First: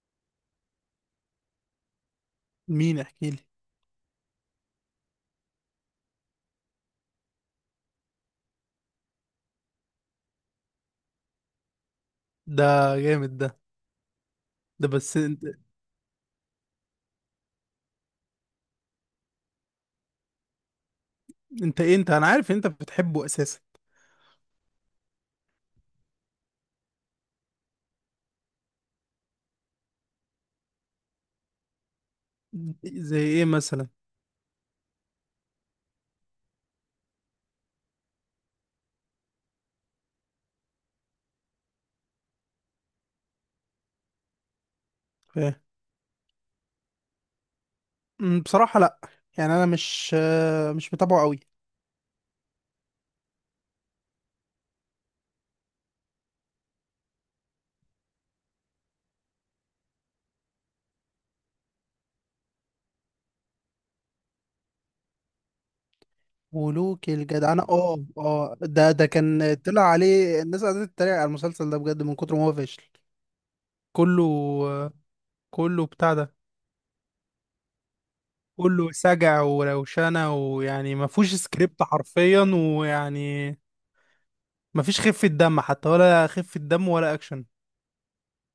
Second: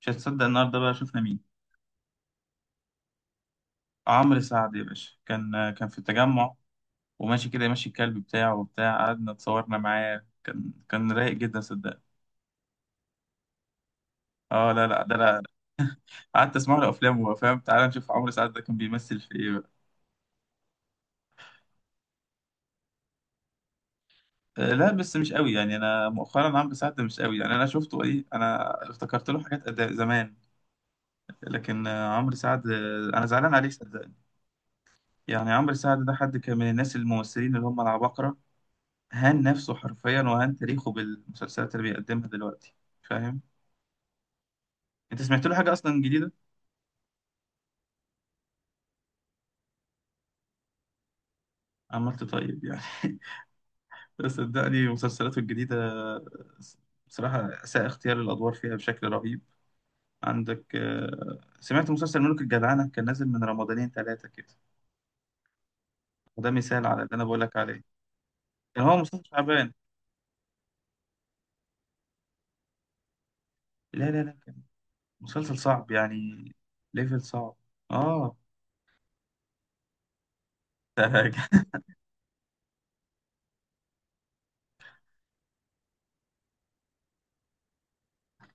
مش هتصدق النهارده بقى شفنا مين؟ مين؟ احكي لي. عمرو سعد يا باشا، كان في التجمع وماشي كده، ماشي الكلب بتاعه وبتاع. قعدنا اتصورنا معاه، كان رايق جدا صدق. ده جامد ده. اه، لا ده لا ده بس لا. انت. قعدت اسمع له افلام وهو فاهم. تعالى نشوف عمرو سعد ده كان بيمثل في ايه بقى. انت ايه؟ انت انا عارف ان انت بتحبه اساسا. لا بس مش قوي يعني. انا مؤخرا عمرو سعد ده مش قوي يعني. انا شفته ايه، انا افتكرت له حاجات زمان. لكن عمرو سعد، زي انا ايه زعلان عليه مثلا؟ صدقني. يعني عمرو سعد ده حد كان من الناس الممثلين اللي هم العباقرة. هان نفسه حرفيا وهان تاريخه بالمسلسلات اللي بيقدمها دلوقتي، فاهم؟ انت ف... سمعت له حاجه اصلا جديده؟ بصراحة لا. يعني انا مش مش متابعه قوي. عملت طيب يعني. بس صدقني مسلسلاته الجديده بصراحه اساء اختيار الادوار فيها بشكل رهيب. عندك سمعت مسلسل ملوك الجدعنه؟ كان نازل من رمضانين ثلاثه كده، وده مثال على اللي ملوك انا بقول لك الجدعنة، عليه. اه اه، كان ده هو ده مسلسل كان تعبان. طلع عليه الناس، قعدت تتريق على المسلسل ده بجد من كتر ما هو فاشل. لا لا كله. لا، كان آه، مسلسل كله صعب بتاع ده. يعني، ليفل صعب. اه. كله سجع وروشنة، ويعني ما فيهوش سكريبت حرفيا. ويعني ما فيش خفة دم، حتى ولا خفة دم ولا اكشن.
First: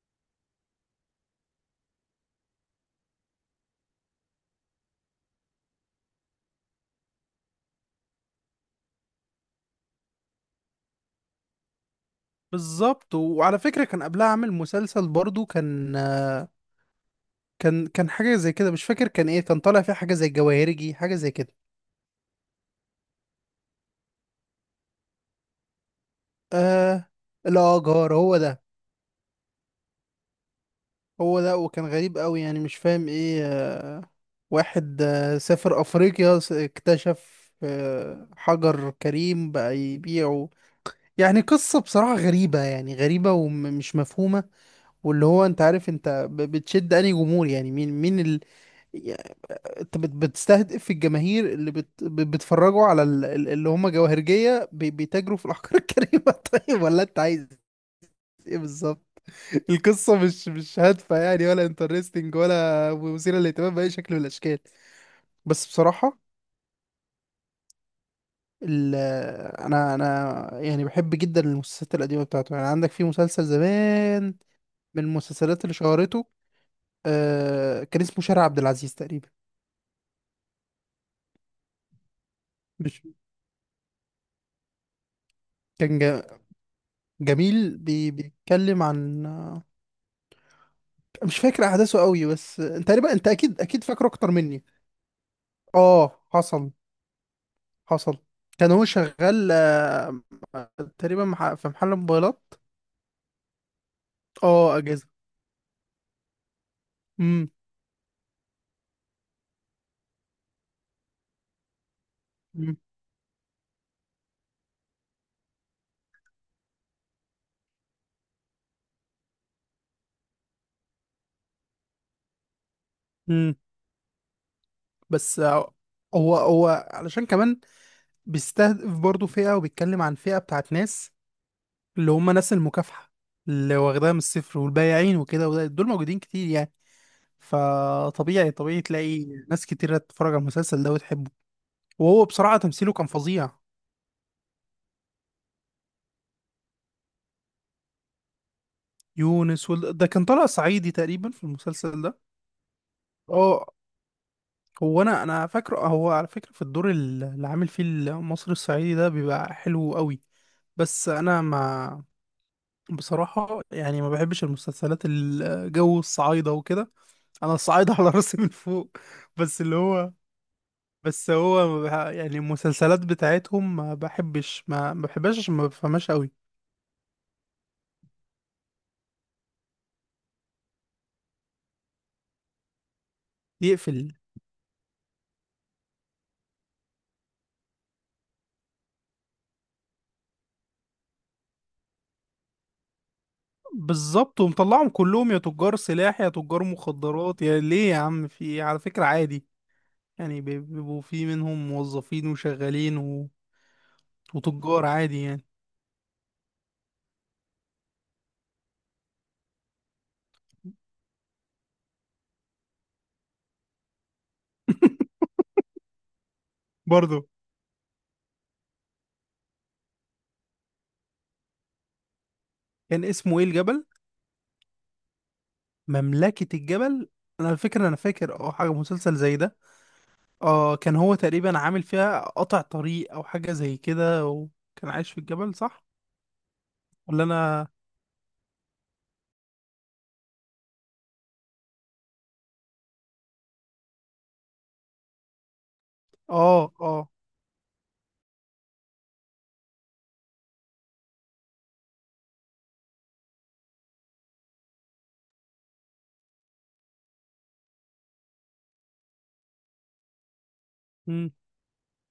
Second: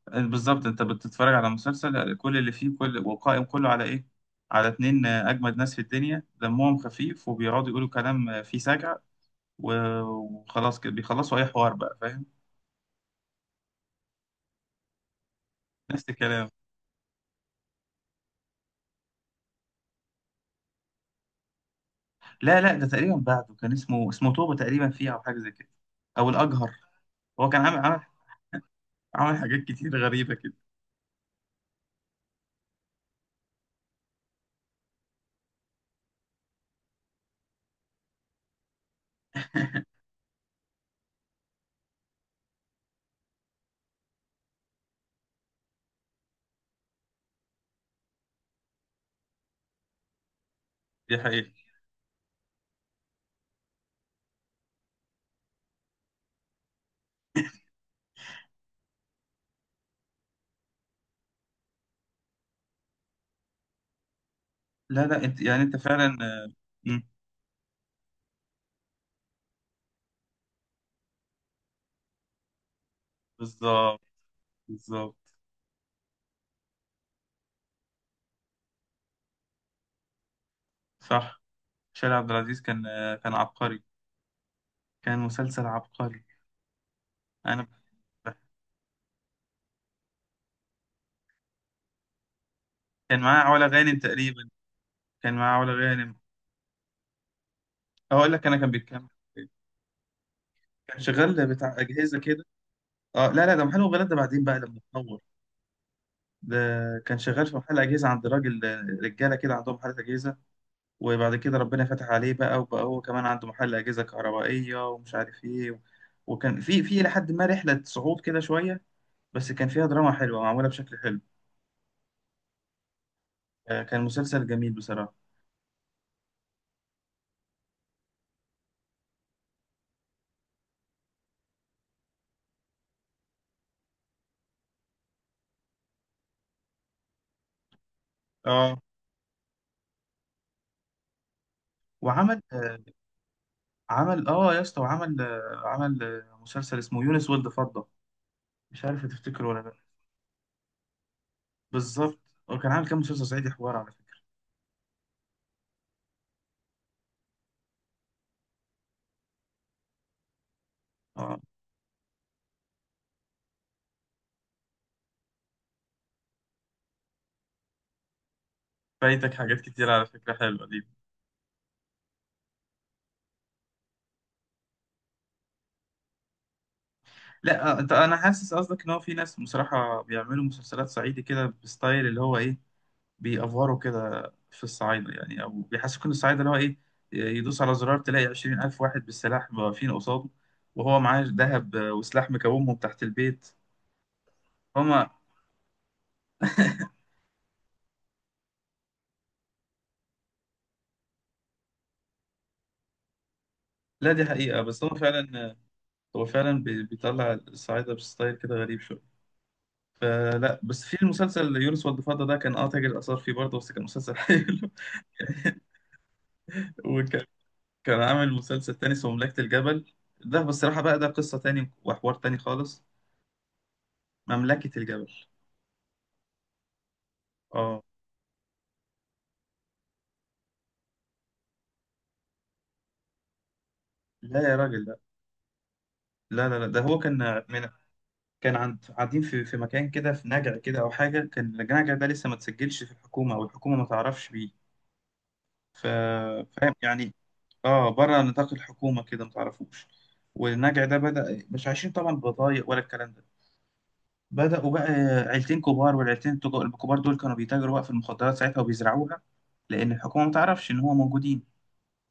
بالظبط، انت بتتفرج على مسلسل كل اللي فيه كل، وقائم كله على ايه؟ على اتنين اجمد ناس في الدنيا دمهم خفيف وبيقعدوا يقولوا كلام فيه سجع، وخلاص كده بيخلصوا اي حوار بقى، فاهم؟ بالظبط. وعلى فكرة كان قبلها عامل مسلسل برضو، نفس الكلام. كان حاجة زي كده، مش فاكر كان ايه، كان طالع فيه حاجة زي الجواهرجي، حاجة زي كده. لا لا، ده تقريبا بعده كان اسمه توبة تقريبا فيه، او حاجة زي كده، او الاجهر. آه. هو كان عامل لا، عامل جار هو ده. عامل حاجات كتير غريبة كده. هو ده. وكان غريب قوي، يعني مش فاهم ايه. واحد، سافر أفريقيا، اكتشف، حجر كريم بقى يبيعه. يعني قصة بصراحة غريبة، يعني غريبة ومش مفهومة. واللي هو انت عارف، انت بتشد انهي جمهور؟ يعني مين مين انت بتستهدف دي حقيقة. الجماهير اللي بيتفرجوا على اللي هم جواهرجية، بيتاجروا في الأحجار الكريمة؟ طيب، ولا انت عايز ايه بالظبط؟ القصة مش مش هادفة يعني، ولا انترستنج، ولا مثيرة للاهتمام بأي شكل من الأشكال. لا لا، انت يعني بس انت فعلا. بصراحة آه، مم، ال... انا يعني بحب جدا المسلسلات القديمة بتاعته. يعني عندك في مسلسل بالظبط، زمان، من بالظبط، المسلسلات اللي شهرته، كان اسمه شارع عبد العزيز تقريبا. صح. شارع عبد العزيز كان مش كان عبقري، كان مسلسل كان عبقري، انا بحبه. جميل؟ بيتكلم عن، مش فاكر احداثه قوي، بس انت تقريبا كان انت معاه اكيد علا اكيد غانم فاكره اكتر تقريبا، مني. كان معاه علا غانم. اه، حصل، اه، حصل. اقول لك انا كان كان هو بيتكلم. شغال، كان تقريبا شغال في بتاع محل اجهزه كده. موبايلات. اه لا لا، ده محل موبايلات، ده بعدين بقى اه، لما اجهزه. اتطور. ده كان شغال امم. في محل اجهزه عند راجل، رجاله كده عندهم محل اجهزه، وبعد كده ربنا فتح عليه بقى امم. وبقى هو كمان عنده محل اجهزه كهربائيه ومش عارف ايه. وكان في لحد ما رحله صعود كده شويه، بس كان فيها دراما حلوه معموله بشكل حلو. امم. كان مسلسل جميل بصراحه. بس آه. هو علشان كمان بيستهدف برضه فئه، وبيتكلم عن فئه بتاعت ناس، اللي هم ناس المكافحه، اللي واخداها من الصفر والبايعين وكده، دول موجودين كتير يعني. فطبيعي، اه طبيعي تلاقي ناس كتير تتفرج على المسلسل ده وتحبه. وهو وعمل بصراحه تمثيله كان فظيع. عمل اه يا اسطى، وعمل عمل مسلسل اسمه يونس ولد فضة، مش عارف هتفتكره ولا لا. ده كان طلع صعيدي تقريبا في المسلسل بالظبط، ده. هو كان عامل كام مسلسل صعيدي، اه. حوار على فكرة. هو انا فاكره، هو على فكره في الدور اللي عامل فيه المصري الصعيدي ده بيبقى حلو قوي. بس اه. انا ما، بصراحه يعني ما بحبش المسلسلات الجو الصعايده وكده. انا الصعايده على راسي من فوق. فايتك بس حاجات اللي كتير على هو، فكرة حلوة دي. بس هو ما بح- يعني المسلسلات بتاعتهم ما بحبش، ما بحبهاش عشان ما بفهمهاش قوي. لا انت، انا حاسس قصدك ان هو في ناس بصراحة بيعملوا مسلسلات صعيدي كده بستايل اللي هو ايه، بيأفوروا يقفل. كده في الصعايدة يعني، او بيحسسوك ان الصعايدة اللي هو ايه، يدوس على زرار تلاقي 20,000 واحد بالسلاح واقفين قصاده، وهو معاه ذهب وسلاح مكومهم تحت البيت. بالظبط، ومطلعهم هما. كلهم يا تجار سلاح، يا تجار مخدرات، يا ليه، يا عم في إيه؟ على فكرة عادي يعني. بيبقوا في منهم موظفين وشغالين لا دي حقيقة بس وتجار هو عادي يعني. فعلا، هو فعلا بيطلع الصعايدة بستايل كده غريب شوية. فلا، بس في المسلسل يونس والضفادع ده كان اه تاجر آثار فيه برضه، بس كان مسلسل حلو. وكان، برضه. كان عامل مسلسل تاني اسمه مملكة الجبل. ده بصراحة بقى ده قصة تاني وحوار تاني خالص. كان اسمه ايه؟ الجبل؟ مملكة الجبل، مملكة الجبل. انا على اه. فكرة انا فاكر اه حاجة مسلسل زي ده. اه، كان هو تقريبا عامل فيها قطع طريق او حاجة زي كده، لا يا راجل، وكان لا. عايش في الجبل صح؟ لا لا، لا. ده هو ولا كان انا؟ من، كان عند، قاعدين في مكان كده، في نجع كده او حاجة. كان النجع ده لسه ما تسجلش في الحكومة، او الحكومة ما تعرفش بيه. ف- اه فاهم اه. يعني؟ اه، بره نطاق الحكومه كده ما تعرفوش. والنجع ده بدا، مش عايشين طبعا ببضايق ولا الكلام ده. بداوا بقى عيلتين كبار، والعيلتين الكبار دول كانوا بيتاجروا بقى في المخدرات ساعتها وبيزرعوها، لان الحكومه ما تعرفش ان هو موجودين.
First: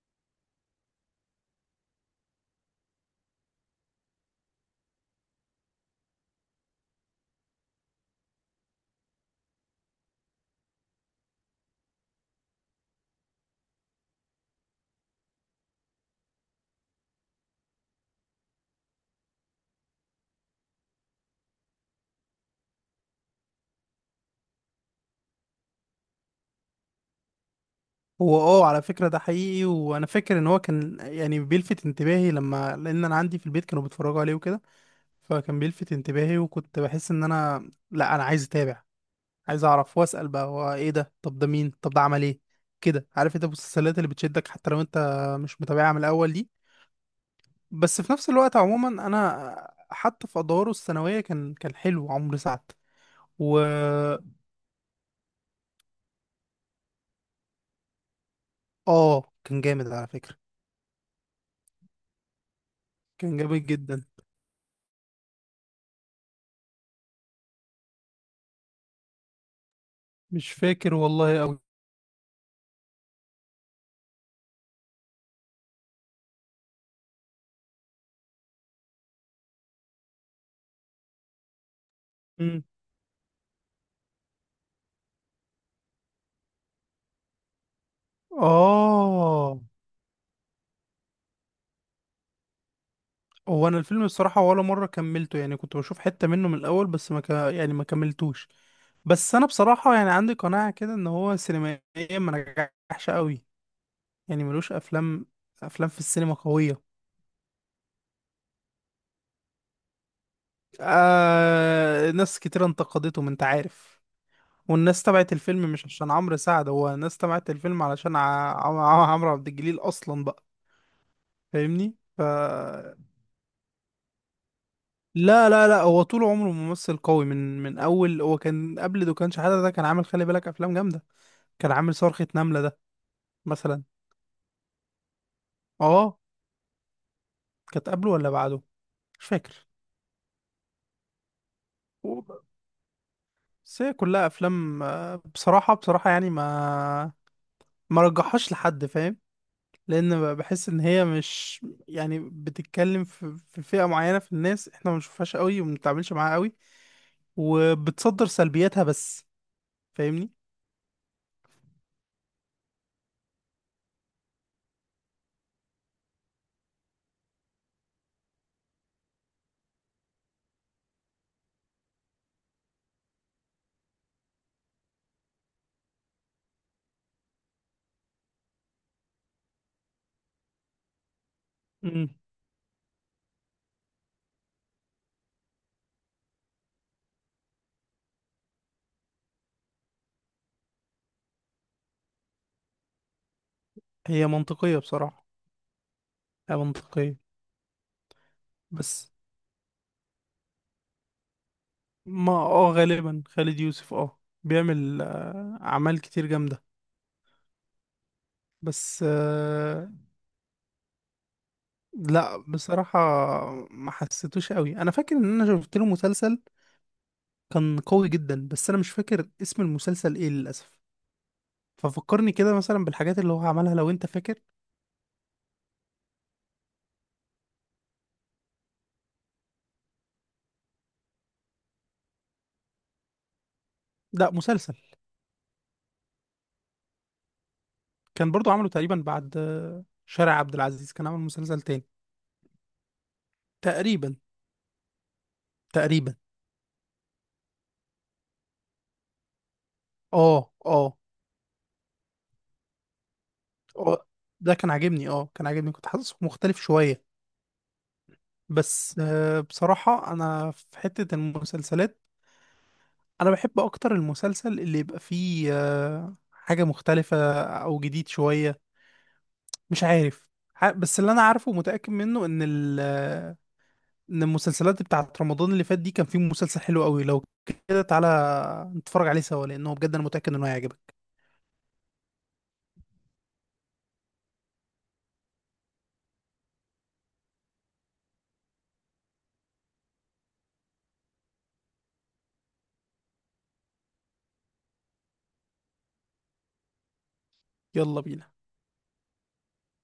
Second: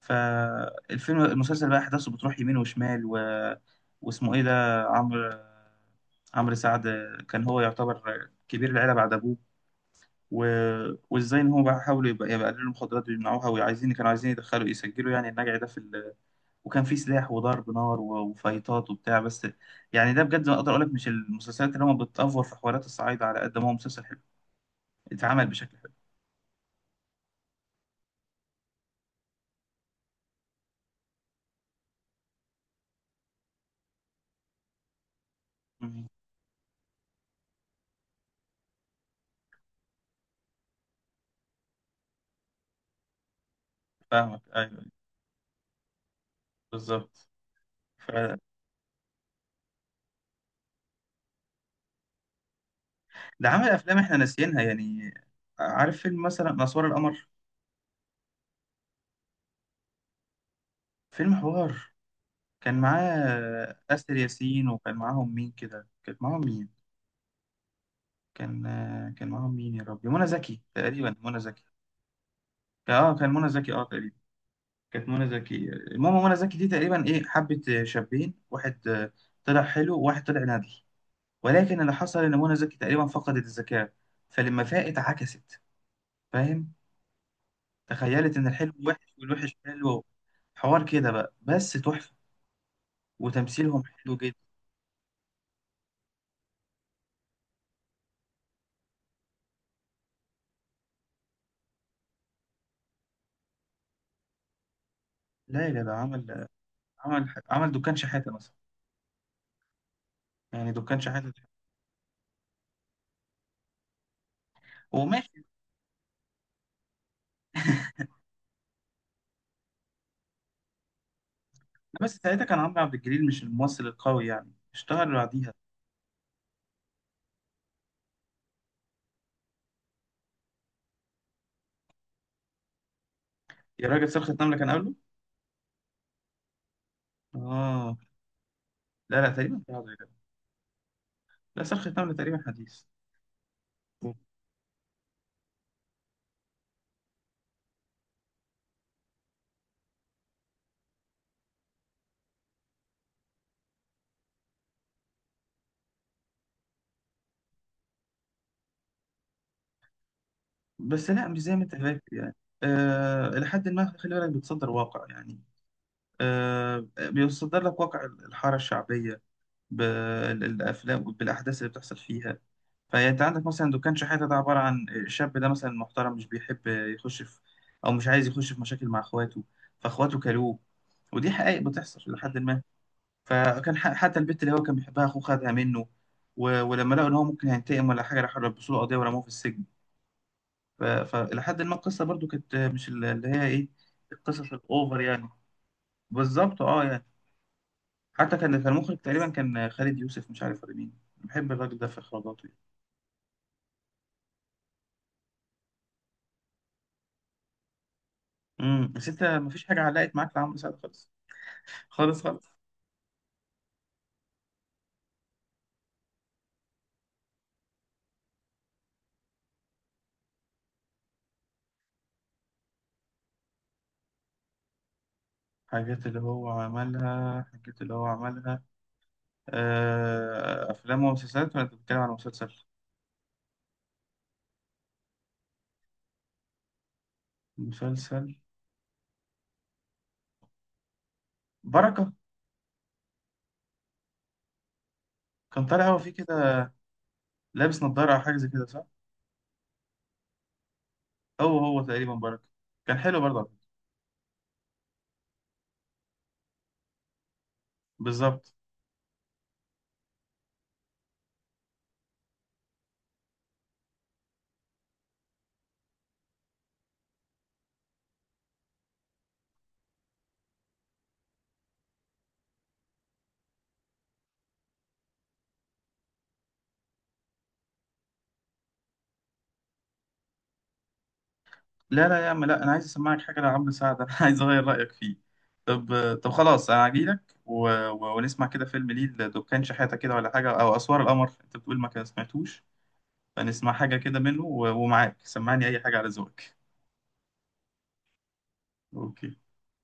فالفيلم، المسلسل بقى احداثه بتروح يمين وشمال و... واسمه ايه ده، عمرو، عمرو سعد، كان هو يعتبر كبير العيله بعد ابوه. و... وازاي ان هو بقى حاولوا يبقى يقللوا المخدرات ويمنعوها، وعايزين، كانوا عايزين يدخلوا يسجلوا يعني النجع ده في ال... وكان في سلاح وضرب نار و... وفايتات وبتاع بس. يعني ده بجد، ما اقدر اقول لك مش المسلسلات اللي هم بتأفور في حوارات الصعايدة، على قد ما هو مسلسل حلو اتعمل بشكل حلو. هو، اه على فكرة ده حقيقي. وانا فاكر ان هو كان يعني بيلفت انتباهي، لما، لان انا عندي في البيت كانوا بيتفرجوا عليه وكده. فكان بيلفت مم. انتباهي، وكنت بحس ان انا، لا انا عايز اتابع، عايز اعرف واسأل بقى هو ايه ده، طب ده مين، طب ده عمل ايه. كده، عارف انت المسلسلات اللي فاهمك، بتشدك ايوه، حتى لو أيوة. انت مش متابعها من الاول دي. بالظبط. بس ف... في نفس الوقت عموما، انا حتى في ادواره الثانوية كان حلو عمرو سعد. ده و، عمل افلام احنا ناسيينها يعني. عارف فيلم مثلا اسوار القمر؟ اه كان جامد على فكرة. فيلم حوار. كان كان جامد معاه جدا. آسر ياسين، وكان معاهم مين كده، كان معاهم مين؟ كان كان معاهم مين يا ربي؟ منى مش زكي فاكر تقريبا، منى والله قوي. زكي. اه كان منى زكي اه تقريبا. كانت منى زكي. المهم، منى زكي دي تقريبا ايه، حبت شابين، واحد طلع حلو، وواحد طلع ندل. ولكن اللي حصل ان منى زكي تقريبا فقدت الذكاء، فلما فاقت عكست، فاهم؟ تخيلت ان الحلو وحش والوحش اه. حلو. حوار كده بقى بس تحفة، هو انا وتمثيلهم الفيلم حلو جدا. الصراحه ولا مره كملته، يعني كنت بشوف حته منه من الاول، بس ما ك... يعني ما كملتوش. بس انا بصراحه يعني عندي قناعه كده ان هو سينمائيا ما نجحش قوي. يعني ملوش افلام، لا يا افلام جدع، في السينما عمل، قويه. عمل دكان شحاتة مثلا. يعني دكان شحاتة، ناس كتير انتقدته، ما انت عارف. والناس تبعت وماشي. الفيلم مش عشان عمرو سعد، هو الناس تبعت الفيلم علشان عمرو عبد الجليل اصلا بقى. فاهمني؟ بس ف، ساعتها كان عمرو عبد الجليل مش الممثل القوي يعني، اشتهر لا بعديها. لا لا هو طول عمره ممثل قوي. من اول هو كان قبل دكان شحاتة ده، كان عامل، خلي بالك، افلام جامده. كان عامل صرخة نملة ده مثلا. يا راجل، صرخة نملة كان قبله. اه. كانت اه. قبله ولا بعده؟ لا مش لا، تقريبا فاكر. كان قبله يا جدع. لا صرخة نملة تقريبا و- حديث. بس هي كلها افلام، بصراحه، بصراحه يعني ما رجحهاش لحد، فاهم؟ لان بحس ان هي مش يعني بتتكلم في في فئه معينه في الناس، احنا ما بنشوفهاش قوي وما بنتعاملش معاها قوي، وبتصدر سلبياتها بس. فاهمني؟ بس لا، مش زي ما انت فاكر يعني. آه إلى حد ما، خلي بالك، بتصدر واقع يعني، آه بيصدر لك واقع الحارة الشعبية، بالأفلام بالأحداث اللي بتحصل فيها. فانت عندك مثلا دكان شحاته، ده عباره عن الشاب ده مثلا محترم مش بيحب يخش في، او مش عايز يخش في مشاكل مع اخواته، فاخواته كلوه. ودي حقائق بتحصل مم. لحد ما. فكان حتى البت اللي هو كان بيحبها اخوه خدها منه، و... ولما لقوا ان هو ممكن هينتقم ولا حاجه راحوا لبسوا له قضيه ورموه في السجن. ف... فلحد ما القصه برضو كانت مش اللي هي ايه، هي القصص منطقيه الاوفر بصراحه. يعني. هي بالظبط اه يعني. منطقيه. حتى كان المخرج بس، تقريبا كان خالد يوسف، مش عارف ولا مين. بحب الراجل ده في ما اخراجاته يعني. اه غالبا خالد يوسف اه بيعمل، اعمال كتير جامده. امم، بس بس انت مفيش حاجه آه. علقت معاك لعمرو سعد خالص، خالص لا خالص. بصراحه ما حسيتوش قوي. انا فاكر ان انا شفت له مسلسل كان قوي جدا، بس انا مش فاكر اسم المسلسل ايه للاسف. ففكرني كده مثلا بالحاجات اللي هو عملها لو انت فاكر. حاجات اللي هو عملها، حاجات اللي هو عملها. أفلام ومسلسلات ولا أنت بتتكلم عن مسلسل؟ لا، مسلسل. كان مسلسل. برضو عمله تقريبا بعد شارع عبد العزيز، كان عامل مسلسل تاني بركة. تقريبا. كان طالع هو فيه تقريبا. كده، لابس نظارة أو حاجة زي كده صح؟ اه اه. هو هو تقريبا بركة. كان حلو برضه على فكرة. اه ده كان عاجبني. اه كان عاجبني، كنت حاسس مختلف شويه. بالظبط. بس بصراحة أنا في حتة المسلسلات، أنا بحب أكتر المسلسل اللي يبقى فيه حاجة مختلفة أو جديد شوية، مش عارف. بس اللي أنا عارفه ومتأكد منه، إن ال آه، إن المسلسلات بتاعت رمضان اللي فات دي كان فيه مسلسل حلو قوي. لو كده تعالى نتفرج عليه سوا، لأنه بجد أنا متأكد إنه هيعجبك. لا لا يا عم لا، أنا عايز أسمعك حاجة لعمرو سعد أنا، عايز أغير رأيك فيه. طب، طب خلاص، أنا هجيلك و... و... ونسمع كده فيلم ليه، لدكان شحاتة كده ولا حاجة، أو أسوار القمر أنت بتقول ما سمعتوش. فنسمع حاجة كده منه و... ومعاك، سمعني أي حاجة على ذوقك. يلا بينا. أوكي